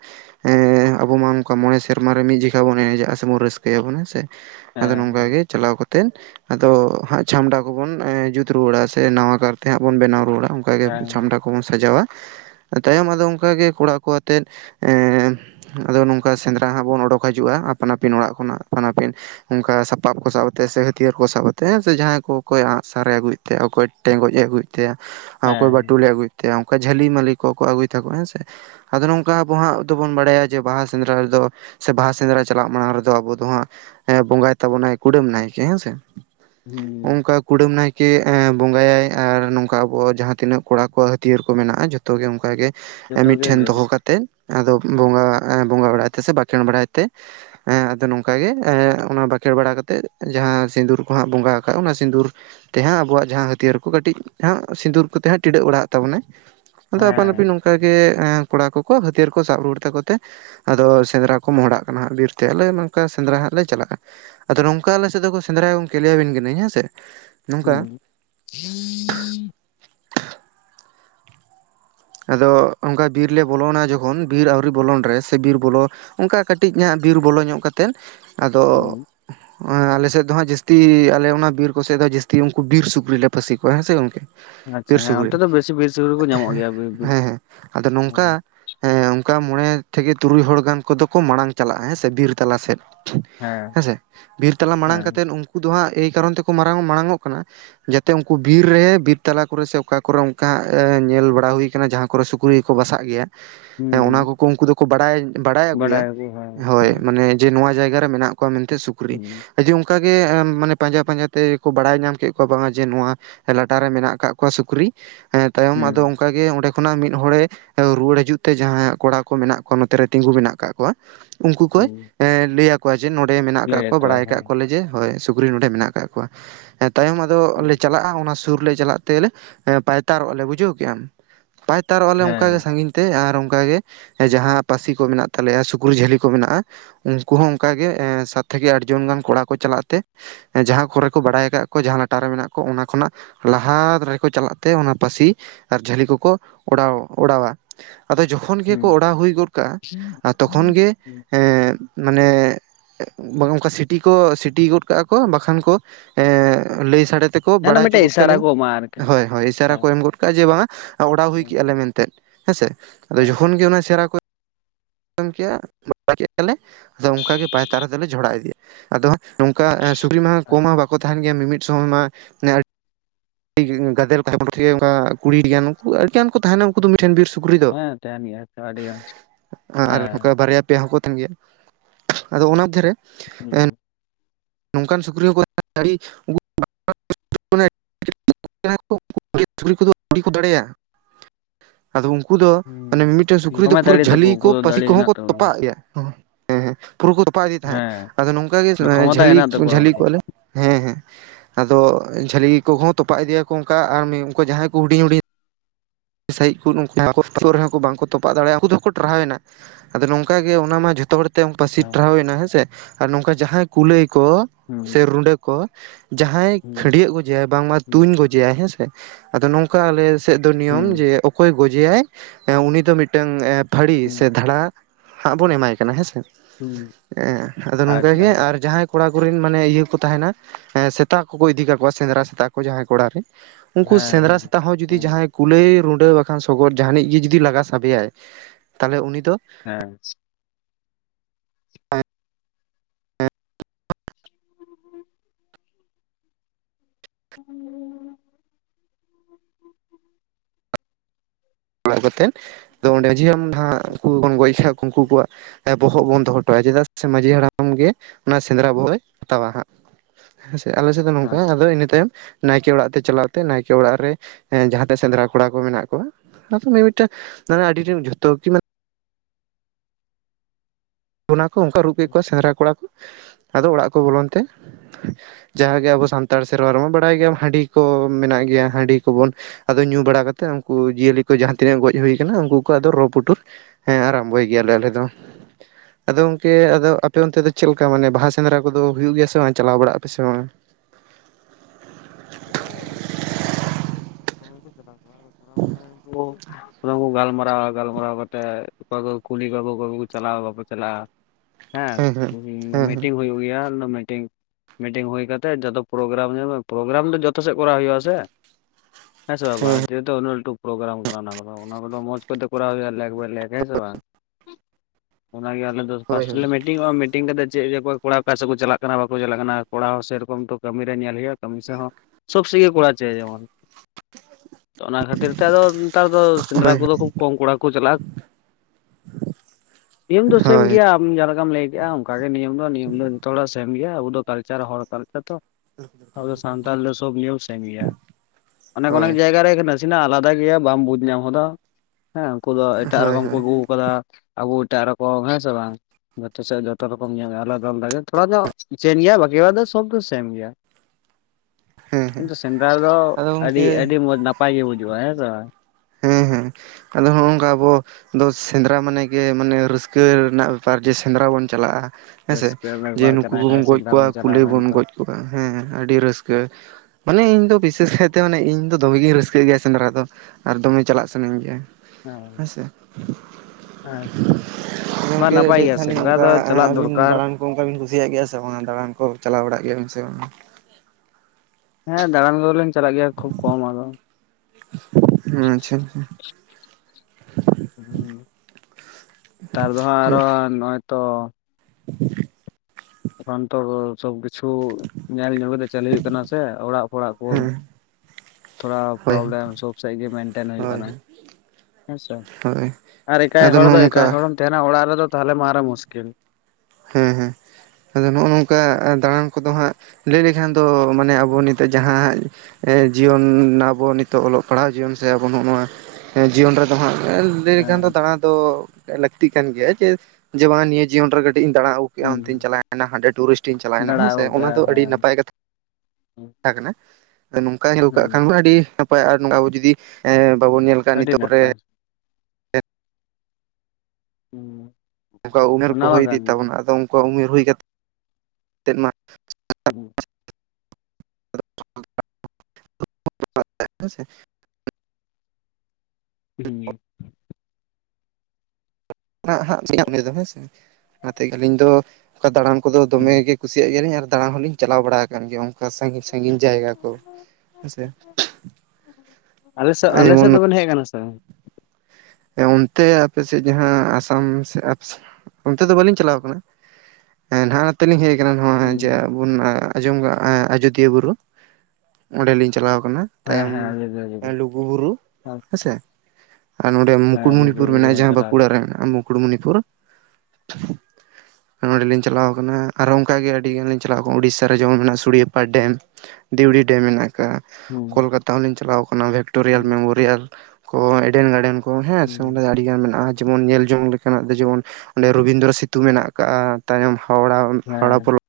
ᱟᱵᱚ ᱢᱟ ᱱᱚᱝᱠᱟ ᱢᱚᱬᱮ ᱥᱮᱨᱢᱟ ᱨᱮ ᱢᱤᱫ ᱡᱮᱠᱷᱟ ᱵᱚᱱ ᱮᱱᱮᱡᱟᱜᱼᱟ ᱥᱮ ᱵᱚᱱ ᱨᱟᱹᱥ ᱠᱟᱹ ᱵᱚᱱ ᱦᱮᱸ ᱥᱮ, ᱟᱫᱚ ᱱᱚᱝᱠᱟ ᱦᱮᱸ ᱦᱮᱸ ᱜᱮ ᱪᱟᱞᱟᱣ ᱠᱟᱛᱮᱫ ᱟᱫᱚ ᱦᱟᱸᱜ ᱪᱷᱟᱢᱰᱟ ᱠᱚᱵᱚᱱ ᱡᱩᱛ ᱨᱩᱣᱟᱹᱲᱟ ᱥᱮ, ᱱᱟᱣᱟ ᱠᱟᱨ ᱛᱮ ᱦᱟᱸᱜ ᱵᱚᱱ ᱵᱮᱱᱟᱣ ᱨᱩᱣᱟᱹᱲᱟ ᱚᱱᱠᱟ ᱜᱮ ᱦᱮᱸ ᱪᱷᱟᱢᱰᱟ ᱠᱚᱵᱚᱱ ᱥᱟᱡᱟᱣᱟ, ᱛᱟᱭᱚᱢ ᱟᱫᱚ ᱚᱱᱠ ᱜᱮ ᱠᱚᱲᱟ ᱠᱚ ᱟᱛᱮᱜ ᱟᱫᱚ ᱱᱚᱝᱠᱟ ᱥᱮᱸᱫᱽᱨᱟ ᱦᱟᱸᱜ ᱵᱚᱱ ᱚᱰᱳᱠ ᱦᱤᱡᱩᱜᱼᱟ, ᱟᱯᱟᱱ ᱟᱹᱯᱤᱱ ᱚᱲᱟᱜ ᱠᱷᱚᱱᱟᱜ ᱟᱯᱟᱱ ᱟᱹᱯᱤᱱ ᱚᱱᱠᱟ ᱥᱟᱯᱟᱵ ᱠᱚ ᱥᱟᱵ ᱛᱮ ᱥᱮ, ᱦᱟᱹᱛᱭᱟᱹᱨ ᱠᱚ ᱥᱟᱵ ᱠᱟᱛᱮ ᱥᱮ ᱡᱟᱦᱟᱸᱭ ᱠᱚ ᱚᱠᱚᱭ ᱟᱸᱜᱥᱟᱨᱮ ᱟᱹᱜᱩᱭᱮᱫ ᱛᱮ ᱚᱠᱚᱭ ᱴᱮᱸᱜᱚᱡ ᱮ ᱟᱹᱜᱩᱭᱮᱫ ᱛᱮ ᱟᱨ ᱚᱠᱚᱭ ᱦᱮᱸ ᱵᱟᱹᱴᱩᱞᱮ ᱟᱹᱜᱩᱭᱮᱫ ᱚᱱᱠᱟ ᱡᱷᱟᱹᱞᱤ ᱢᱟᱹᱞᱤ ᱠᱚᱠᱚ ᱠᱚ ᱟᱹᱜᱩᱭ ᱛᱟᱠᱚᱣᱟ ᱦᱮᱸ ᱥᱮ ᱾ ᱟᱫᱚ ᱱᱚᱝᱠᱟ ᱟᱵᱚ ᱦᱟᱸᱜ ᱫᱚ ᱵᱚᱱ ᱵᱟᱲᱟᱭᱟ, ᱡᱮ ᱵᱟᱦᱟ ᱥᱮᱸᱫᱽᱨᱟ ᱨᱮᱫᱚ ᱥᱮ ᱵᱟᱦᱟ ᱥᱮᱸᱫᱽᱨᱟ ᱪᱟᱞᱟᱜ ᱢᱟᱲᱟᱝ ᱨᱮ ᱫᱚ ᱟᱵᱚ ᱫᱚ ᱦᱟᱸᱜ ᱵᱚᱸᱜᱟᱭ ᱛᱟᱵᱚᱱᱟᱭ ᱠᱩᱰᱟᱹᱢ ᱱᱟᱭᱠᱮ ᱦᱮᱸᱥᱮ ᱦᱩᱸ ᱚᱱᱠᱟ ᱠᱩᱰᱟᱹᱢ ᱱᱟᱭᱠᱮ ᱵᱚᱸᱜᱟ ᱟᱭ ᱟᱨ ᱱᱚᱝᱠᱟ ᱟᱵᱚ ᱡᱟᱦᱟᱸ ᱛᱤᱱᱟᱹᱜ ᱠᱚᱲᱟ ᱠᱚᱣᱟᱜ ᱦᱟᱹᱛᱭᱟᱹᱨ ᱠᱚ ᱢᱮᱱᱟᱜᱼᱟ, ᱡᱚᱛᱚ ᱜᱮ ᱚᱱᱠᱟ ᱜᱮ ᱡᱚᱛᱚ ᱢᱤᱫ ᱜᱮ ᱴᱷᱮᱱ ᱰᱷᱮᱨ ᱫᱚᱦᱚ ᱠᱟᱛᱮᱫ, ᱟᱫᱚ ᱵᱚᱸᱜᱟ ᱵᱟᱲᱟᱭ ᱛᱮ ᱥᱮ ᱵᱟᱠᱷᱮᱲ ᱵᱟᱲᱟᱭ ᱛᱮ ᱟᱫᱚ ᱱᱚᱝᱠᱟ ᱜᱮ, ᱮᱻ ᱚᱱᱟ ᱵᱟᱸᱠᱷᱮᱲ ᱵᱟᱲᱟ ᱠᱟᱛᱮᱜ ᱡᱟᱦᱟᱸ ᱥᱤᱸᱫᱩᱨ ᱠᱚ ᱦᱟᱸᱜ ᱵᱚᱸᱜᱟ ᱟᱠᱟᱜ ᱚᱱᱟ ᱥᱤᱸᱫᱩᱨ ᱛᱮ ᱦᱟᱸᱜ ᱟᱵᱚᱣᱟᱜ ᱡᱟᱦᱟᱸ ᱦᱟᱹᱛᱭᱟᱹᱨ ᱠᱚ ᱠᱟᱹᱴᱤᱡ ᱦᱟᱸᱜ ᱥᱤᱸᱩᱨ ᱠᱚᱛᱮ ᱦᱟᱸᱜ ᱴᱤᱰᱟᱹᱜ ᱵᱟᱲᱟᱜ ᱛᱟᱵᱚᱱᱟᱭ, ᱟᱫᱚ ᱟᱯᱟᱱ ᱟᱹᱯᱤᱱ ᱦᱮᱸ ᱱᱚᱝᱠᱟ - ᱚᱱᱠᱟ ᱜᱮ ᱠᱚᱲᱟ ᱠᱚᱠᱚ ᱦᱟᱹᱛᱭᱟᱹᱨ ᱠᱚ ᱥᱟᱵ ᱨᱩᱭᱟᱹᱲ ᱛᱟᱠᱚ ᱛᱮ, ᱟᱫᱚ ᱥᱮᱸᱫᱽᱨᱟ ᱠᱚ ᱢᱚᱦᱚᱲᱟᱜ ᱠᱟᱱᱟ ᱵᱤᱨ ᱛᱮ ᱟᱞᱮ ᱱᱚᱝᱠᱟ ᱥᱮᱸᱫᱽᱨᱟ ᱦᱟᱸᱜ ᱞᱮ ᱪᱟᱞᱟᱜᱼᱟ᱾ ᱟᱫᱚ ᱱᱚᱝᱠᱟ ᱟᱞᱮ ᱥᱮᱫ ᱫᱚ ᱥᱮᱸᱫᱽᱨᱟ ᱜᱚᱝᱠᱮ ᱞᱟᱹᱭ ᱟᱵᱤᱱ ᱠᱟᱹᱱᱟᱹᱧ ᱦᱮᱸ ᱥᱮ ᱾ [unintelligible] ᱟᱫᱚ ᱚᱱᱠᱟ ᱵᱤᱨ ᱞᱮ ᱵᱚᱞᱚᱱᱟ ᱡᱚᱠᱷᱚᱱ ᱵᱤᱨ ᱟᱹᱣᱨᱤ ᱵᱚᱞᱚᱱ ᱨᱮ ᱥᱮ ᱵᱤᱨ ᱵᱚᱞᱚ ᱚᱱᱠᱟ ᱠᱟᱹᱴᱤᱡ ᱧᱜ ᱵᱤᱨ ᱵᱚᱞᱚ ᱧᱚᱜ ᱠᱟᱛᱮᱫ ᱟᱫᱚ ᱦᱩᱸ ᱮᱸᱻ ᱟᱞᱮ ᱥᱮᱫ ᱫᱚ ᱦᱟᱸᱜ ᱡᱟᱹᱥᱛᱤ ᱟᱞᱮ ᱚᱱᱟ ᱵᱤᱨ ᱠᱚᱥᱮᱫ ᱫᱚ ᱡᱟᱹᱥᱛᱤ ᱩᱱᱠᱩ ᱵᱤᱨ ᱥᱩᱠᱨᱤ ᱞᱮ ᱯᱟᱹᱥᱤ ᱠᱚᱣᱟ ᱦᱮᱸ ᱥᱮ ᱜᱚᱝᱠᱮ ᱾ ᱟᱪᱪᱷᱟ, ᱦᱮᱸ ᱚᱱᱛᱮ ᱫᱚ ᱵᱮᱥᱤ ᱵᱤᱨ ᱥᱩᱠᱨᱤ ᱠᱚ ᱧᱟᱢᱚᱜ ᱜᱮᱭᱟ ᱵᱤᱨ ᱵᱤᱨ ᱦᱮᱸ ᱦᱮᱸ ᱟᱫᱚ ᱦᱮᱸ ᱱᱚᱝᱠᱟ ᱦᱮᱸ ᱚᱱᱠᱟ ᱢᱚᱬᱮ ᱛᱷᱮᱠᱮ ᱛᱩᱨᱩᱭ ᱦᱚᱲ ᱜᱟᱱ ᱠᱚᱫᱚ ᱠᱚ ᱢᱟᱲᱟᱝ ᱪᱟᱞᱟᱜᱼᱟ ᱦᱮᱸ ᱥᱮ ᱵᱤᱨ ᱛᱟᱞᱟ ᱥᱮᱫ᱾ ᱦᱮᱸ ᱦᱮᱸᱥᱮ ᱵᱤᱨ ᱛᱟᱞᱟ ᱢᱟᱲᱟᱝ ᱦᱮᱸ ᱠᱟᱛᱮᱫ ᱩᱱᱠᱩ ᱫᱚ ᱦᱟᱸᱜ ᱮᱭ ᱠᱟᱨᱚᱱ ᱛᱮᱠᱚ ᱢᱟᱨᱟᱝ ᱢᱟᱲᱟᱝ ᱚᱜ ᱠᱟᱱᱟ ᱡᱟᱛᱮ ᱩᱱᱠᱩ ᱵᱤᱨ ᱨᱮ ᱵᱤᱨ ᱛᱟᱞᱟ ᱠᱚᱨᱮ ᱥᱮ ᱚᱠᱟ ᱠᱚᱨᱮ ᱚᱱᱠᱟ ᱦᱟᱸᱜ ᱧᱮᱞ ᱵᱟᱲᱟ ᱦᱩᱭ ᱠᱟᱱᱟ ᱡᱟᱦᱟᱸ ᱠᱚᱨᱮ ᱥᱩᱠᱨᱤ ᱠᱚ ᱵᱟᱥᱟᱜ ᱜᱮᱭᱟ ᱾ ᱦᱩᱸ ᱦᱩᱸ ᱚᱱᱟ ᱠᱚᱠᱚ ᱩᱱᱠᱩ ᱫᱚᱠᱚ ᱵᱟᱲᱟᱭ ᱵᱟᱲᱟᱭ ᱟᱜᱩᱭᱟ ᱵᱟᱰᱟᱭᱟᱠᱚ ᱦᱮᱸ ᱦᱚᱭ ᱦᱮᱸ ᱢᱟᱱᱮ ᱡᱮ ᱱᱚᱣᱟ ᱡᱟᱭᱜᱟ ᱨᱮ ᱢᱮᱱᱟᱜ ᱠᱚᱣᱟ ᱢᱮᱱᱛᱮ ᱥᱩᱠᱨᱤ᱾ ᱦᱩᱸ ᱡᱮ ᱚᱱᱠᱟ ᱜᱮ ᱢᱟᱱᱮ ᱯᱟᱸᱡᱟ ᱯᱟᱸᱡᱟ ᱛᱮ ᱠᱚ ᱵᱟᱲᱟᱭ ᱧᱟᱢ ᱠᱮᱫ ᱠᱚᱣᱟ ᱵᱟᱝᱟ ᱡᱮ ᱱᱚᱣᱟ ᱞᱟᱴᱟ ᱨᱮ ᱢᱮᱱᱟᱜ ᱟᱠᱟᱜ ᱠᱚᱣᱟ ᱥᱩᱠᱨᱤ ᱾ ᱤᱱᱟᱹ ᱛᱟᱭᱚᱢ ᱟᱫᱚ ᱦᱩᱸ ᱚᱱᱠᱟᱜᱮᱸ ᱚᱸᱰᱮ ᱠᱷᱚᱱᱟᱜ ᱢᱤᱫ ᱦᱚᱲᱮ ᱨᱩᱣᱟᱹᱲ ᱦᱤᱡᱩᱜ ᱛᱮ ᱡᱟᱦᱟᱸ ᱠᱚᱲᱟ ᱠᱚ ᱢᱮᱱᱟᱜ ᱠᱚᱣᱟ ᱱᱚᱛᱮᱨᱮ ᱛᱤᱸᱜᱩ ᱢᱮᱱᱟᱜ ᱠᱟᱜ ᱠᱚᱣᱟ ᱩᱱᱠᱩ ᱠᱚᱭ ᱦᱩᱸ ᱮᱸ ᱞᱟᱹᱭ ᱟᱚᱣᱟ ᱡᱮ ᱱᱚᱸᱰᱮ ᱢᱮᱱᱟᱜ ᱟᱠᱟᱫ ᱞᱟᱹᱭ ᱠᱚᱣᱟ, ᱟᱠᱚᱣᱟᱭ ᱵᱟᱲᱟᱭ ᱟᱠᱟᱫ ᱦᱮᱸ ᱠᱚᱣᱟ ᱞᱮ ᱡᱮ ᱦᱚᱭ ᱾ ᱥᱩᱠᱨᱤ ᱱᱚᱰᱮ ᱢᱮᱱᱟᱜ ᱟᱠᱟᱫ ᱠᱚᱣᱟ᱾ ᱛᱟᱭᱚᱢ ᱟᱫᱚ ᱞᱮ ᱪᱟᱞᱟᱜ ᱚᱱᱟ ᱥᱩᱨ ᱞᱮ ᱪᱟᱞᱟᱜ ᱛᱮᱞᱮ ᱯᱟᱭᱛᱟᱨᱚᱜ-ᱟ ᱞᱮ ᱾ ᱵᱩᱡᱷᱟᱹᱣ ᱠᱮᱫ ᱟᱢ? ᱯᱟᱭᱛᱟᱨᱚᱜᱼᱟ ᱞᱮ ᱚᱱᱠᱟ ᱦᱮᱸ ᱜᱮ ᱥᱟᱺᱜᱤᱧ ᱛᱮ ᱟᱨ ᱚᱱᱠᱟᱜᱮ ᱡᱟᱦᱟᱸ ᱯᱟᱹᱥᱤ ᱠᱚ ᱢᱮᱱᱟᱜ ᱛᱟᱞᱮᱭᱟ ᱥᱩᱠᱨᱤ ᱡᱷᱟᱹᱞᱤ ᱠᱚ ᱢᱮᱱᱟᱜᱼᱟ ᱩᱱᱠᱩ ᱦᱚᱸ ᱚᱱᱠᱟᱜᱮ ᱥᱟᱛ-ᱛᱷᱮᱠᱮ ᱟᱴ ᱡᱚᱱ ᱜᱟᱱ ᱠᱚᱲᱟ ᱠᱚ ᱪᱟᱞᱟᱜ ᱛᱮ ᱡᱟᱦᱟᱸ ᱠᱷᱚᱨᱮ ᱠᱚ ᱵᱟᱲᱟᱭ ᱟᱠᱟᱫ ᱠᱚ ᱡᱟᱦᱟᱸ ᱞᱟᱴᱟᱨ ᱨᱮ ᱢᱮᱱᱟᱜ ᱠᱚ ᱚᱱᱟ ᱠᱷᱚᱱᱟᱜ ᱞᱟᱦᱟ ᱫᱷᱟᱨᱮ ᱠᱚ ᱪᱟᱞᱟᱜ ᱛᱮ ᱚᱱᱟ ᱯᱟᱹᱥᱤ ᱟᱨ ᱡᱷᱟᱹᱞᱤ ᱠᱚᱠᱚ ᱚᱰᱟᱣ ᱚᱰᱟᱣᱟ ᱾ ᱟᱫᱚ ᱡᱚᱠᱷᱚᱱ ᱜᱮᱠᱚ ᱦᱩᱸ ᱚᱰᱟᱣ ᱦᱩᱭ ᱜᱚᱫ ᱠᱟᱜᱼᱟ ᱛᱚᱠᱷᱚᱱ ᱜᱮ ᱢᱟᱱᱮ ᱵᱟᱝ ᱚᱱᱠᱟ ᱥᱤᱴᱤ ᱠᱚ ᱥᱤᱴᱤ ᱜᱚᱫ ᱠᱟᱜᱼᱟ ᱠᱚ ᱵᱟᱠᱷᱟᱱ ᱠᱚ ᱞᱟᱹᱭ ᱥᱟᱰᱮ ᱛᱮᱠᱚ ᱠᱚ ᱡᱟᱦᱟᱱᱟᱜ ᱵᱟᱲᱟᱭ ᱦᱚᱪᱚ ᱢᱤᱫᱴᱮᱡ ᱜᱚᱫ ᱠᱟᱞᱮᱭᱟ ᱤᱥᱟᱨᱟ ᱠᱚ ᱮᱢᱟᱜᱼᱟ ᱟᱨᱠᱤ ᱾ ᱦᱚᱭ ᱦᱚᱭ ᱮᱥᱟᱨᱟ ᱠᱚ ᱦᱮᱸ ᱠᱚ ᱮᱢ ᱜᱚᱫ ᱠᱟᱜᱼᱟ ᱡᱮ ᱵᱟᱝ ᱚᱰᱟᱣ ᱦᱩᱭ ᱠᱮᱜᱼᱟ ᱞᱮ ᱢᱮᱱᱛᱮ ᱦᱮᱸ ᱥᱮ ᱟᱫᱚ ᱦᱮᱸ ᱡᱚᱠᱷᱚᱱ ᱜᱮ ᱚᱱᱟ ᱤᱥᱟᱨᱟ ᱠᱚ ᱠᱮᱜᱼᱟ ᱵᱟᱰᱟᱭ ᱠᱮᱫ ᱜᱮᱞᱮ, ᱟᱫᱚ ᱚᱱᱠ ᱜᱮ ᱯᱟᱭᱛᱟᱨᱟ ᱛᱮᱞᱮ ᱡᱷᱚᱲᱟᱣ ᱤᱫᱤᱭᱟ ᱾ ᱟᱫᱚ ᱦᱟᱸᱜ ᱱᱚᱝᱠᱟ ᱥᱩᱠᱨᱤ ᱢᱟ ᱠᱚᱢ ᱦᱚᱸ ᱵᱟᱠᱚ ᱛᱟᱦᱮᱱ ᱜᱮᱭᱟ ᱢᱤᱢᱤᱫ ᱥᱚᱢᱚᱭ ᱢᱟ ᱜᱟᱫᱮᱞ ᱠᱚ ᱛᱟᱦᱮᱸ [unintelligible] ᱜᱮ ᱚᱱᱠᱟ ᱠᱩᱲᱤ ᱴᱤ ᱜᱟᱱ ᱩᱱᱠᱩ ᱟᱹᱰᱤᱜᱟᱱ ᱠᱚ ᱛᱟᱦᱮᱱᱟ ᱠᱩ ᱫᱚ ᱢᱤᱫᱴᱮᱱ ᱵᱤᱨ ᱥᱩᱠᱨᱤ ᱫᱚ ᱦᱮᱸ ᱛᱟᱦᱮᱱ ᱜᱮᱭᱟ ᱛᱚ ᱟᱹᱰᱤ ᱜᱟᱱ ᱟᱨ ᱚᱱᱠᱟ ᱦᱮᱸ ᱵᱟᱨᱭᱟ ᱯᱮᱭᱟ ᱦᱚᱸᱠᱚ ᱛᱟᱦᱮᱱ ᱜᱮᱭᱟ ᱟᱫᱚ ᱚᱱᱟ ᱢᱚᱫᱽᱫᱷᱮ ᱨᱮ ᱦᱩᱸ ᱱᱚᱝᱠᱟᱱ ᱥᱩᱠᱨᱤ ᱦᱚᱸᱠᱚ [unintelligible] [unintelligible] ᱠᱚᱫᱚ ᱟᱰᱤ ᱠᱚ ᱫᱟᱲᱮᱭ, ᱟᱫᱚ ᱩᱱᱠᱩ ᱫᱚ ᱢᱟᱱᱮ ᱦᱩᱸ ᱢᱤᱫᱴᱮᱱ ᱥᱩᱠᱨᱤ ᱫᱚ ᱫᱚᱢᱮ ᱯᱩᱨᱟᱹ ᱫᱟᱲᱮ ᱛᱟᱠᱚ ᱡᱷᱟᱹᱞᱤ ᱩᱱᱠᱩ ᱠᱚ ᱫᱚ ᱯᱟᱹᱥᱤ ᱫᱟᱲᱮ ᱠᱚᱦᱚᱸ ᱦᱮᱱᱟᱜ ᱠᱚ ᱛᱟᱠᱚ ᱛᱚᱯᱟᱜ ᱮᱭᱟ ᱦᱮᱸ ᱦᱮᱸ ᱾ ᱯᱩᱨᱟᱹ ᱠᱚ ᱛᱚᱯᱟᱜ ᱤᱫᱤ ᱛᱟᱦᱮᱸᱫ ᱦᱮᱸ ᱟᱫᱚ ᱱᱚᱝᱠ ᱜᱮ ᱠᱷᱚᱢᱚᱛᱟ ᱡᱷᱟᱹᱞᱤ ᱦᱮᱱᱟᱜ ᱛᱟᱠᱚᱣᱟ ᱡᱷᱟᱹᱞᱤ ᱠᱚᱣᱟ ᱩᱱᱠᱩᱣᱟᱜ ᱦᱮᱸ ᱦᱮᱸ ᱟᱫᱚ ᱡᱷᱟᱹᱞᱤ ᱜᱮ ᱠᱚᱦᱚᱸ ᱛᱚᱯᱟ ᱤᱫᱤᱭᱟᱠᱚ ᱚᱱᱠᱟ ᱟᱨ ᱡᱟᱦᱟᱸᱭ ᱠᱚ ᱦᱩᱰᱤᱧ ᱦᱩᱰᱤᱧ ᱥᱟᱹᱦᱤᱡ ᱠᱚ [unintelligible] ᱨᱮᱦᱚᱸ ᱵᱟᱝᱱᱠᱚ ᱛᱚᱯᱟᱜ ᱫᱟᱲᱮᱭᱟᱜᱼᱟ, ᱩᱱᱠᱩ ᱫᱚᱠᱚ ᱴᱟᱨᱦᱟᱣ ᱮᱱᱟ ᱾ ᱟᱫᱚ ᱱᱚᱝᱠᱟ ᱜᱮ ᱚᱱᱟ ᱢᱟ ᱡᱷᱚᱛᱚ ᱦᱚᱲ ᱛᱮᱢ ᱯᱟᱥᱤ ᱴᱟᱨᱦᱟᱣ ᱮᱱᱟ ᱦᱮᱸᱥᱮ, ᱟᱨ ᱱᱚᱝᱠᱟ ᱡᱟᱦᱟᱸᱭ ᱠᱩᱞᱟᱹᱭ ᱠᱚ ᱥᱮ ᱦᱩᱸ ᱨᱩᱸᱰᱟᱹ ᱠᱚ ᱡᱟᱦᱟᱸᱭ ᱦᱩᱸ ᱠᱷᱟᱹᱰᱭᱟᱹᱜ ᱜᱚᱡᱮᱭᱟ ᱵᱟᱝᱢᱟ ᱛᱩᱧ ᱜᱚᱡᱮᱭᱟᱭ ᱦᱮᱸᱥᱮ ᱟᱫᱚ ᱱᱚᱝᱠᱟ ᱟᱞᱮ ᱥᱮᱫ ᱫᱚ ᱱᱤᱭᱚᱢ ᱦᱩᱸ ᱡᱮ ᱚᱠᱚᱭ ᱜᱚᱡᱮᱟᱭ ᱩᱱᱤ ᱫᱚ ᱢᱤᱫᱴᱟᱝ ᱯᱷᱟᱹᱲᱤ ᱦᱩᱸ ᱥᱮ ᱫᱷᱟᱲᱟ ᱦᱟᱸᱜ ᱵᱚᱱ ᱮᱢᱟᱭ ᱠᱟᱱᱟ ᱦᱮᱸᱥᱮ ᱦᱩᱸ ᱟᱫᱚ ᱱᱚᱝᱠ ᱟᱪᱪᱷᱟ ᱜᱮ ᱟᱨ ᱡᱟᱦᱟᱸᱭ ᱠᱚ ᱠᱚᱲᱟ ᱠᱚᱨᱮᱱ ᱢᱟᱱᱮ ᱤᱭᱟᱹ ᱠᱚ ᱛᱟᱦᱮᱱᱟ, ᱥᱮᱛᱟ ᱠᱚᱠᱚ ᱤᱫᱤ ᱠᱟᱜ ᱠᱚᱣᱟ ᱥᱮᱸᱫᱽᱨᱟ ᱥᱮᱛᱟ ᱠᱚ ᱡᱟᱦᱟᱸᱭ ᱠᱚᱲᱟ ᱨᱮᱱ ᱦᱮᱸ ᱩᱱᱠᱩ ᱥᱮᱸᱫᱽᱨᱟ ᱦᱮᱸ ᱥᱮᱛᱟ ᱦᱚᱸ ᱡᱩᱫᱤ ᱦᱮᱸ ᱡᱟᱦᱟᱸᱭ ᱠᱩᱞᱟᱹᱭ, ᱨᱩᱸᱰᱟᱹ ᱵᱟᱠᱷᱟᱱ ᱥᱚᱜᱚᱨ ᱡᱟᱦᱟᱱᱤᱡ ᱜᱮ ᱡᱩᱫᱤ ᱞᱟᱜᱟ ᱥᱟᱵᱮᱭᱟᱭ ᱛᱟᱦᱚᱞᱮ ᱩᱱᱤ ᱫᱚ ᱦᱮᱸ [inaudible] [inaudible] ᱵᱟᱲᱟᱜ ᱠᱟᱛᱮᱫ ᱟᱫᱚ ᱚᱸᱰᱮ ᱡᱤᱟᱭᱢ ᱱᱟᱦᱟᱜ ᱩᱱᱠᱩ ᱵᱚᱱ ᱜᱚᱡ ᱠᱷᱟᱫ ᱩᱱᱠᱩ ᱠᱚᱣᱟᱜ, ᱵᱚᱦᱚᱜ ᱵᱚᱱ ᱫᱚᱦᱚ ᱦᱚᱴᱚᱭᱟ ᱪᱮᱫᱟᱜ ᱥᱮ ᱢᱟᱺᱡᱷᱤ ᱦᱟᱲᱟᱢ ᱜᱮ ᱚᱱᱟ ᱥᱮᱸᱫᱽᱨᱟ ᱵᱚᱦᱚᱜ ᱮ ᱦᱟᱛᱟᱣᱟ ᱦᱟᱸᱜ᱾ ᱦᱮᱸ ᱥᱮ ᱟᱞᱮ ᱥᱮᱜ ᱫᱚ ᱱᱚᱝᱠᱟ ᱟᱪᱪᱷᱟ ᱟᱫᱚ ᱤᱱᱟᱹ ᱛᱟᱭᱚᱢ, ᱱᱟᱭᱠᱮ ᱚᱲᱟᱜ ᱛᱮ ᱪᱟᱞᱟᱣ ᱛᱮ ᱱᱟᱭᱠᱮ ᱚᱲᱟᱜ ᱨᱮ ᱡᱟᱦᱟᱸᱛᱮ ᱥᱮᱸᱫᱽᱨᱟ ᱠᱚᱲᱟ ᱠᱚ ᱢᱮᱱᱟᱜ ᱠᱚᱣᱟ, ᱟᱫᱚ ᱢᱤ-ᱢᱤᱫᱴᱝ ᱢᱟᱱᱮ ᱟᱹᱰᱤ ᱴᱷᱮᱱ ᱡᱷᱚᱛᱚ ᱜᱮ ᱠᱤ ᱢᱟᱱᱮ, ᱚᱱᱟ ᱠᱚ ᱚᱱᱠᱟ ᱨᱩᱵ ᱠᱮᱫ ᱠᱚᱣᱟ ᱥᱮᱸᱫᱽᱨᱟ ᱠᱚᱲᱟ ᱠᱚ ᱟᱫᱚ ᱚᱲᱟᱜ ᱠᱚ ᱵᱚᱞᱚᱱ ᱛᱮ, ᱡᱟᱦᱟᱸ ᱜᱮ ᱟᱵᱚ ᱥᱟᱱᱛᱟᱲ ᱥᱮᱨᱣᱟ ᱨᱮᱢᱟ ᱵᱟᱰᱟᱭ ᱜᱮᱭᱟᱢ ᱦᱟᱺᱰᱤ ᱠᱚ ᱢᱮᱱᱟᱜ ᱜᱮᱭᱟ ᱦᱟᱺᱰᱤ ᱠᱚᱵᱚᱱ, ᱟᱫᱚ ᱧᱩ ᱵᱟᱲᱟ ᱠᱟᱛᱮᱜ ᱩᱱᱠᱩ ᱡᱤᱭᱟᱹᱞᱤ ᱠᱚ ᱡᱟᱦᱟᱸᱛᱤᱱᱟᱹᱜ ᱜᱚᱭᱡ ᱦᱩᱭ ᱟᱠᱟᱱᱟ ᱩᱱᱠᱩ ᱠᱚᱫᱚ ᱨᱚᱼ ᱯᱩᱴᱩᱨ ᱦᱮᱸ ᱟᱨᱟᱢᱵᱷᱚᱭ ᱜᱮᱭᱟᱞᱮ ᱟᱞᱮ ᱫᱚ᱾ ᱟᱫᱚ ᱜᱚᱝᱠᱮ ᱟᱫᱚ ᱟᱯᱮ ᱚᱱᱛᱮ ᱫᱚ ᱪᱮᱫ ᱞᱮᱠᱟ ᱢᱟᱱᱮ ᱵᱟᱦᱟ ᱥᱮᱸᱫᱽᱨᱟ ᱠᱚᱫᱚ ᱦᱩᱭᱩᱜ ᱜᱮᱭᱟ ᱥᱮ ᱵᱟᱝ ᱪᱟᱞᱟᱣ ᱵᱟᱲᱟᱜ ᱟ ᱯᱮ ᱥᱮ ᱵᱟᱝ, ᱚᱱᱟᱠᱚᱫᱚ [unintelligible] ᱤᱱ ᱠᱚ ᱜᱟᱞᱢᱟᱨᱟᱣᱟ ᱜᱟᱞᱢᱟᱨᱟᱣ ᱠᱟᱛᱮᱫ ᱚᱠᱚᱭ ᱠᱚ ᱠᱩᱞᱤ ᱠᱚᱠᱚ ᱚᱠᱚᱭ ᱠᱚ ᱪᱟᱞᱟᱜᱼᱟ ᱵᱟᱠᱚ ᱪᱟᱞᱟᱜᱼᱟ᱾ ᱦᱮᱸ ᱢᱤᱴᱤᱝ ᱦᱩᱭᱩᱜ ᱜᱮᱭᱟ ᱢᱤᱴᱤᱝ, ᱢᱤᱴᱤᱝ ᱦᱩᱭ ᱠᱟᱛᱮᱫ ᱡᱚᱛᱚ ᱯᱨᱳᱜᱨᱟᱢ ᱦᱳᱭᱳ ᱯᱨᱳᱜᱨᱟᱢ ᱫᱚ ᱡᱚᱛᱚ ᱥᱮᱫ ᱠᱚᱨᱟᱣ ᱦᱩᱭᱩᱜ ᱟᱥᱮ᱾ ᱦᱮᱸ ᱥᱮ ᱵᱟ ᱵᱷᱟᱨᱚᱛᱤᱭᱚ ᱩᱱᱟᱹᱜ ᱞᱟᱹᱴᱩ ᱯᱨᱳᱜᱨᱟᱢ ᱠᱟᱱᱟ ᱚᱱᱟ ᱠᱚᱫᱚ ᱚᱱᱟ ᱠᱚᱫᱚ ᱢᱟᱡᱽ ᱠᱚᱛᱮ ᱠᱚᱨᱟᱣ ᱦᱩᱭᱩᱜᱼᱟ ᱦᱮᱸ ᱥᱮ ᱵᱟᱝ ᱚᱱᱟᱜ ᱟᱞᱮ ᱫᱚ ᱦᱳᱭ ᱦᱳᱭ [unintelligible] ᱢᱤᱴᱤᱝ ᱚᱜᱼᱟ ᱢᱤᱴᱤᱝ ᱠᱟ ᱠᱟᱛᱮᱫ ᱪᱮᱫᱠᱚ ᱠᱚᱲᱟ ᱚᱠᱟ ᱥᱮᱫ ᱠᱚ ᱪᱟᱞᱟᱜ ᱠᱟᱱᱟ ᱵᱟᱠᱚ ᱪᱟᱞᱟᱜ ᱠᱟᱱᱟ ᱠᱚᱲᱟ ᱦᱚᱸ ᱥᱮᱨᱚᱠᱚᱢ ᱛᱚ ᱠᱟᱹᱢᱤ ᱨᱮ ᱧᱮᱞ ᱦᱩᱭᱩᱜᱼᱟ, ᱠᱟᱹᱢᱤ ᱥᱮ ᱦᱚᱸ ᱥᱚᱵ ᱥᱮ ᱜᱮ ᱠᱚᱲᱟ ᱪᱟᱭ ᱡᱮᱢᱚᱱ, ᱚᱱᱟ ᱠᱷᱟᱹᱛᱤᱨ ᱛᱮ ᱟᱫᱚ ᱱᱮᱛᱟᱨ ᱫᱚ ᱥᱮᱸᱫᱽᱨᱟ ᱦᱳᱭ ᱠᱚᱫᱚ ᱠᱷᱩᱵ ᱠᱚᱢ ᱠᱚᱲᱟ ᱠᱚ ᱪᱟᱞᱟᱜᱼᱟ᱾ [inaudible] ᱱᱤᱭᱚᱢ ᱫᱚ ᱥᱮᱢ ᱦᱳᱭ ᱦᱳᱭ ᱜᱮᱭᱟ, ᱡᱮ ᱞᱮᱠᱟᱢ ᱞᱟᱹᱭ ᱠᱮᱫᱮᱜᱼᱟ ᱚᱱᱠᱟᱜ ᱜᱮ ᱱᱤᱭᱚᱢ ᱫᱚ ᱱᱤᱭᱚᱢ ᱫᱚ ᱡᱚᱛᱚ ᱦᱚᱲᱟᱜ ᱥᱮᱢ ᱜᱮᱭᱟ ᱟᱵᱚ ᱫᱚ ᱠᱟᱞᱪᱟᱨ ᱦᱚᱲ ᱠᱟᱞᱪᱟᱨ ᱛᱚ᱾ ᱟᱵᱚ ᱫᱚ ᱥᱟᱱᱛᱟᱞ ᱫᱚ ᱥᱚᱵ ᱱᱤᱭᱩᱡᱽ ᱥᱮᱢ ᱜᱮᱭᱟ ᱚᱱᱮᱠ ᱚᱱᱮᱠ ᱦᱳᱭ ᱡᱟᱭᱜᱟ ᱨᱮ ᱜᱮ, ᱪᱤᱱᱟᱜ ᱟᱞᱟᱫᱟ ᱜᱮᱭᱟ ᱵᱟᱢ ᱵᱩᱡᱽ ᱧᱟᱢ ᱦᱚᱫᱟ ᱦᱮᱸ ᱩᱱᱠᱩ ᱫᱚ ᱮᱴᱟᱜ ᱦᱳᱭ ᱦᱳᱭ ᱨᱚᱠᱚᱢ ᱠᱚ, ᱦᱳᱭ ᱠᱳᱫᱟ ᱟᱵᱩ ᱮᱴᱟᱜ ᱨᱚᱠᱚᱢ ᱦᱮᱸ ᱥᱮ ᱵᱟᱝ᱾ ᱡᱚᱛᱚ ᱥᱮᱫ ᱡᱚᱛᱚ ᱨᱚᱠᱚᱢ ᱧᱟᱢᱼᱟ ᱟᱞᱟᱫᱟ ᱟᱞᱟᱫᱟ ᱜᱮ ᱛᱷᱚᱲᱥ ᱧᱚᱜ ᱪᱮᱢ ᱜᱮᱭᱟ ᱵᱟᱹᱠᱤ ᱵᱟ ᱫᱚ ᱥᱚᱵ ᱫᱚ ᱥᱮᱢ ᱜᱮᱭᱟ᱾ ᱠᱤᱱᱛᱩ ᱥᱮᱸᱫᱽᱨᱟ ᱫᱚ ᱟᱫᱚ ᱟᱹᱰᱤ ᱜᱚᱝᱠᱮ ᱟᱹᱰᱤ ᱢᱚᱸᱡᱽ ᱱᱟᱯᱟᱭ ᱜᱮ ᱵᱩᱡᱩᱜᱼᱟ ᱦᱮᱸ ᱥᱮ ᱵᱟᱝ᱾ ᱦᱮᱸ ᱦᱮᱸ ᱟᱫᱚ ᱦᱚᱝᱠᱟ ᱟᱵᱚ, ᱫᱚ ᱥᱮᱸᱫᱽᱨᱟ ᱢᱟᱱᱮ ᱜᱮ ᱢᱟᱱᱮ ᱨᱟᱹᱥᱠᱟᱹ ᱨᱮᱱᱟᱜ ᱵᱮᱯᱟᱨ ᱡᱮ ᱥᱮᱸᱫᱽᱨᱟ ᱵᱚᱱ ᱪᱟᱞᱟᱜᱼᱟ᱾ ᱦᱮᱸᱥᱮ ᱨᱟᱹᱥᱠᱟᱹ ᱡᱮ ᱵᱮᱯᱟᱨ ᱱᱩᱠᱩ ᱠᱟᱱᱟ ᱠᱚᱵᱚᱱ ᱦᱮᱸ ᱜᱚᱭᱡ ᱥᱮᱸᱫᱽᱨᱟ ᱠᱚᱣᱟ ᱵᱚᱱ ᱪᱟᱞᱟᱜᱼᱟ ᱠᱩᱞᱟᱹᱭ ᱵᱚᱱ ᱢᱮᱱᱛᱮ ᱜᱚᱭᱡ ᱠᱚᱣᱟ ᱦᱮᱸ ᱦᱮᱸ ᱟᱹᱰᱤ ᱨᱟᱹᱥᱠᱟᱹ᱾ ᱢᱟᱱᱮ ᱤᱧ ᱫᱚ ᱵᱤᱥᱮᱥ ᱠᱟᱭᱛᱮ ᱢᱟᱱᱮ ᱤᱧ ᱫᱚ ᱫᱚᱢᱮᱜᱤᱧ ᱨᱟᱹᱥᱠᱟᱹᱜ ᱜᱮᱭᱟ ᱥᱮᱸᱫᱽᱨᱟ ᱫᱚ᱾ ᱟᱨ ᱫᱚᱢᱮ ᱪᱟᱞᱟᱜ ᱥᱟᱱᱟᱧ ᱜᱮᱭᱟ᱾ ᱦᱮᱸᱻᱦᱮᱸ ᱦᱮᱸᱥᱮ ᱢᱟ ᱜᱚᱝᱠᱮ ᱱᱟᱯᱟᱭ ᱞᱟᱹᱭᱮᱫ ᱜᱮᱭᱟ ᱛᱟᱦᱮᱱᱤᱧ ᱥᱮᱸᱫᱽᱨᱟ ᱚᱱᱠᱟ ᱫᱚ ᱪᱟᱞᱟᱜ ᱟᱹᱵᱤᱱ ᱫᱚᱨᱠᱟᱨ, ᱫᱟᱬᱟᱱ ᱚᱱᱠᱟ ᱵᱤᱱ ᱠᱩᱥᱤᱭᱟᱜ ᱜᱮᱭᱟ ᱥᱮ ᱵᱟᱝ ᱫᱟᱲᱟᱱ ᱠᱚ ᱪᱟᱞᱟᱣ ᱵᱟᱲᱟᱜ ᱜᱮᱭᱟ ᱵᱮᱱ ᱥᱮ ᱵᱟᱝ᱾ ᱦᱮᱸ ᱫᱟᱲᱟᱱ ᱠᱚᱫᱚ ᱞᱤᱧ ᱪᱟᱞᱟᱜ ᱜᱮᱭᱟ ᱠᱷᱩᱵ ᱠᱚᱢ ᱟᱫᱚ᱾ ᱦᱩᱸ ᱟᱪᱪᱷᱟᱼᱪᱷᱟ᱾ ᱱᱮᱛᱟᱨ ᱫᱚ ᱦᱟᱸᱜ ᱟᱨᱚ ᱱᱚᱜᱼᱚᱭ ᱛᱚ, [inaudible] ᱮᱠᱷᱚᱱ ᱛᱚ ᱥᱚᱵ ᱠᱤᱪᱷᱩ ᱧᱮᱞᱻ ᱧᱮᱞ ᱠᱟᱛᱮ ᱪᱟᱹᱩ ᱦᱩᱭᱩᱜ ᱠᱟᱱᱟ ᱥᱮ ᱚᱲᱟᱜ ᱯᱚᱲᱟᱜ ᱠᱚ᱾ ᱦᱮᱸ ᱛᱷᱚᱲᱟ ᱦᱳᱭ ᱯᱨᱚᱵᱞᱮᱢ ᱥᱚᱵ ᱥᱮᱡ ᱜᱮ ᱢᱮᱱᱴᱮᱱ ᱦᱩᱭᱩᱜ ᱦᱳᱭ ᱠᱟᱱᱟ᱾ ᱦᱮᱸᱥᱮ ᱦᱳᱭ ᱟᱨ ᱮᱠᱟᱭ ᱟᱫᱚ ᱦᱚᱲ ᱱᱚᱜᱼᱚ ᱫᱚ ᱱᱚᱝᱠᱟ ᱮᱠᱟᱭ ᱦᱚᱲᱮᱢ ᱛᱟᱦᱮᱱᱟ ᱚᱲᱟᱜ ᱨᱮᱫᱚ ᱛᱟᱦᱚᱞᱮ ᱢᱟ ᱟᱨᱦᱚᱸ ᱢᱩᱥᱠᱤᱞ, ᱦᱮᱸ ᱦᱮᱸ ᱟᱫᱚ ᱱᱚᱜᱼᱚ ᱱᱚᱝᱠᱟ, ᱚᱱᱠᱟ ᱫᱟᱲᱟᱱ ᱠᱚᱫᱚ ᱦᱟᱸᱜ ᱞᱟᱹᱭ ᱞᱮᱠᱷᱟᱱ ᱫᱚ ᱢᱟᱱᱮ ᱟᱵᱚ ᱱᱤᱛᱚᱜ ᱡᱟᱦᱟᱸ ᱡᱤᱭᱚᱱ ᱟᱵᱚ ᱱᱤᱛᱚᱜ ᱚᱞᱚᱜ ᱯᱟᱲᱦᱟᱣ ᱡᱤᱭᱚᱱ ᱥᱮ ᱟᱵᱚ ᱱᱚᱜᱼ ᱱᱚᱣᱟ ᱡᱤᱭᱚᱱ ᱨᱮᱫᱚ ᱦᱟᱸᱜ, ᱞᱟᱹᱭ ᱞᱮᱠᱷᱟᱱ ᱦᱮᱸ ᱫᱚ ᱫᱟᱲᱟ ᱫᱚ ᱞᱟᱹᱠᱛᱤ ᱠᱟᱱ ᱜᱮᱭᱟ ᱡᱮ ᱵᱟᱝ ᱱᱤᱭᱟᱹ ᱡᱤᱭᱚᱱ ᱨᱮ ᱠᱟᱹᱴᱤᱡ ᱤᱧ ᱫᱟᱲᱟ, ᱠᱮᱭᱟ, ᱦᱩᱸ ᱚᱱᱛᱮᱧ ᱪᱟᱞᱟᱣᱮᱱᱟ ᱦᱟᱸᱰᱮ ᱴᱩᱨᱤᱥᱴ ᱤᱧ ᱪᱟᱞᱟᱣᱱᱟ ᱫᱟᱬᱟ ᱦᱮᱸ ᱟᱹᱜᱩ ᱥᱮ ᱚᱱᱟ ᱠᱮᱜᱼᱟ ᱫᱚ ᱟᱹᱰᱤ ᱦᱮᱸ ᱱᱟᱯᱟᱭ ᱠᱟᱛᱷᱟ ᱠᱟᱛᱷᱟ ᱠᱟᱱᱟ ᱱᱚᱝᱠᱟ ᱧᱮᱞ ᱠᱟᱜ ᱠᱷᱟᱱ ᱫᱚ ᱦᱩᱸ ᱟᱹᱰᱤ ᱱᱟᱯᱟᱭ ᱟᱨ ᱱᱟᱝᱠᱟ ᱟᱵᱚ ᱡᱩᱫᱤ ᱮ ᱵᱟᱵᱚᱱ ᱧᱮᱞ, ᱠᱟᱜᱼᱟ ᱟᱹᱰᱤ ᱱᱤᱛᱚᱜ ᱨᱮ ᱱᱟᱯᱟ ᱦᱩᱸ ᱚᱱᱠᱟ ᱩᱢᱮᱨ ᱠᱚ ᱚᱱᱟ ᱢᱟ ᱦᱩᱭ ᱠᱟᱱ ᱤᱫᱤᱜ ᱜᱮ ᱛᱟᱵᱚᱱᱟ ᱟᱫᱚ ᱩᱱᱠᱟ ᱩᱢᱮᱨ ᱦᱩᱭ ᱠᱟᱛ ᱛᱮᱫ ᱢᱟ ᱦᱩᱸ [inaudible] ᱦᱮᱸ ᱥᱮ ᱦᱩᱸ ᱦᱟᱸᱜ ᱦᱟᱸᱜ [inaudible] ᱩᱢᱮᱨ ᱫᱚ ᱦᱚᱭᱥᱮ ᱚᱱᱟᱛᱮᱜᱮ ᱟᱹᱞᱤᱧ ᱫᱚ ᱚᱱᱠᱟ ᱫᱟᱬᱟᱱ ᱠᱚᱫᱚ ᱫᱚᱢᱮ ᱦᱩᱸ ᱜᱮ ᱠᱩᱤᱭᱟᱜ ᱜᱮᱭᱟᱞᱤᱧ ᱟᱨ ᱫᱟᱬᱟᱱ ᱦᱚᱸᱞᱤᱧ ᱪᱟᱞᱟᱣ ᱵᱟᱲᱟ ᱟᱠᱟᱱ ᱜᱮᱭᱟ ᱚᱱᱠᱟ ᱥᱟᱺᱜᱤᱧ ᱥᱟᱺᱜᱤᱧ ᱡᱟᱭᱜᱟ ᱠᱚ ᱦᱮᱸ ᱥᱮ ᱟᱞᱮᱥᱮᱫ ᱟᱞᱮ ᱥᱮᱫ ᱫᱚᱵᱮᱱ ᱦᱮᱡ ᱟᱠᱟᱱᱟ ᱥᱮ ᱵᱟᱝ ᱮ ᱚᱱᱛᱮ ᱟᱯᱮᱥᱮᱫ ᱡᱟᱦᱟᱸ ᱟᱥᱟᱢ ᱥᱮᱟᱯ ᱚᱱᱛᱮ ᱫᱚ ᱵᱟᱹᱞᱤᱧ ᱪᱟᱞᱟᱣ ᱟᱠᱟᱱᱟ ᱮ ᱱᱟᱜᱟ ᱱᱟᱛᱮ ᱞᱤᱧ ᱦᱮᱡ ᱠᱟᱱᱟ ᱱᱚᱭ-ᱚᱭ ᱦᱩᱸ ᱡᱮ ᱵᱩᱱ ᱟ ᱟᱸᱡᱚᱢ ᱠᱟᱜ ᱟᱡᱚᱫᱤᱭᱟᱹ ᱵᱩᱨᱩ ᱚᱸᱰᱮᱞᱤᱧ ᱪᱟᱞᱟᱣ ᱠᱟᱱᱟ ᱦᱮᱸ ᱛᱟᱭᱚᱢ ᱦᱮᱸ ᱟᱡᱚᱫᱤᱭᱟᱹ ᱵᱩᱨᱩ ᱞᱩᱜᱩᱵᱩᱨᱩ ᱟᱪᱪᱷᱟ ᱦᱮᱸᱥᱮ ᱟᱨ ᱚᱸᱰᱮ ᱦᱮᱸ ᱟᱡᱚᱫᱤᱭᱟᱹ ᱢᱩᱠᱩᱴᱢᱩᱱᱤᱯᱩᱨ ᱵᱩᱨᱩ ᱢᱮᱱᱟᱜᱼᱟ ᱦᱚᱸ ᱡᱟᱦᱟᱸ ᱪᱟᱞᱟᱣ ᱵᱟᱸᱠᱩᱲᱟ ᱨᱮ ᱢᱮᱱᱟᱜᱼᱟ ᱢᱩᱠᱩᱴᱢᱩᱱᱤᱯᱩᱨ ᱱᱚᱸᱰᱮᱞᱤᱧ ᱪᱟᱞᱟᱣ ᱠᱟᱱᱟ ᱟᱨᱦᱚ ᱚᱱᱠᱟ ᱜᱮ ᱟᱹᱰᱤ ᱜᱟᱱ ᱞᱤᱧ ᱪᱟᱞᱟᱣ ᱠᱟᱱᱟ ᱩᱲᱤᱥᱥᱟ ᱨᱮ ᱡᱮᱢᱚᱱ ᱢᱮᱱᱟᱜᱼᱟ ᱥᱩᱲᱤᱭᱟᱹ ᱯᱟᱨ ᱰᱮᱢ ᱰᱤᱭᱩᱹᱲᱤ ᱰᱮᱢ ᱢᱮᱱᱟᱜ ᱠᱟᱜᱼᱟ ᱦᱩᱸ ᱠᱳᱞᱠᱟᱛᱟ ᱦᱚᱸᱞᱤᱧ ᱪᱟᱞᱟᱣ ᱠᱟᱱᱟ ᱵᱷᱮᱠᱴᱳᱨᱤᱭᱟᱞ ᱦᱩᱸ ᱢᱮᱢᱳᱨᱤᱭᱟᱞ ᱠᱚ ᱮᱰᱮᱱ ᱜᱟᱨᱰᱮᱱ ᱛᱚ ᱦᱮᱸ ᱦᱩᱸ ᱥᱮ ᱚᱰᱮ ᱟᱹᱰᱤ ᱜᱟᱱ ᱢᱮᱱᱟᱜᱼᱟ ᱡᱮᱢᱚᱱ ᱧᱮᱞ ᱡᱚᱝ ᱞᱮᱠᱟᱱᱟᱜ ᱫᱚ ᱡᱮᱢᱚᱱ ᱚᱸᱰᱮ ᱨᱚᱵᱤᱱᱫᱨᱚ ᱥᱤᱛᱩ ᱢᱮᱱᱟᱜ ᱠᱟᱜᱼᱟ ᱛᱟᱭᱚᱢ ᱦᱟᱣᱲᱟ ᱦᱟᱣᱲᱟ ᱦᱮᱸ ᱯᱳᱞ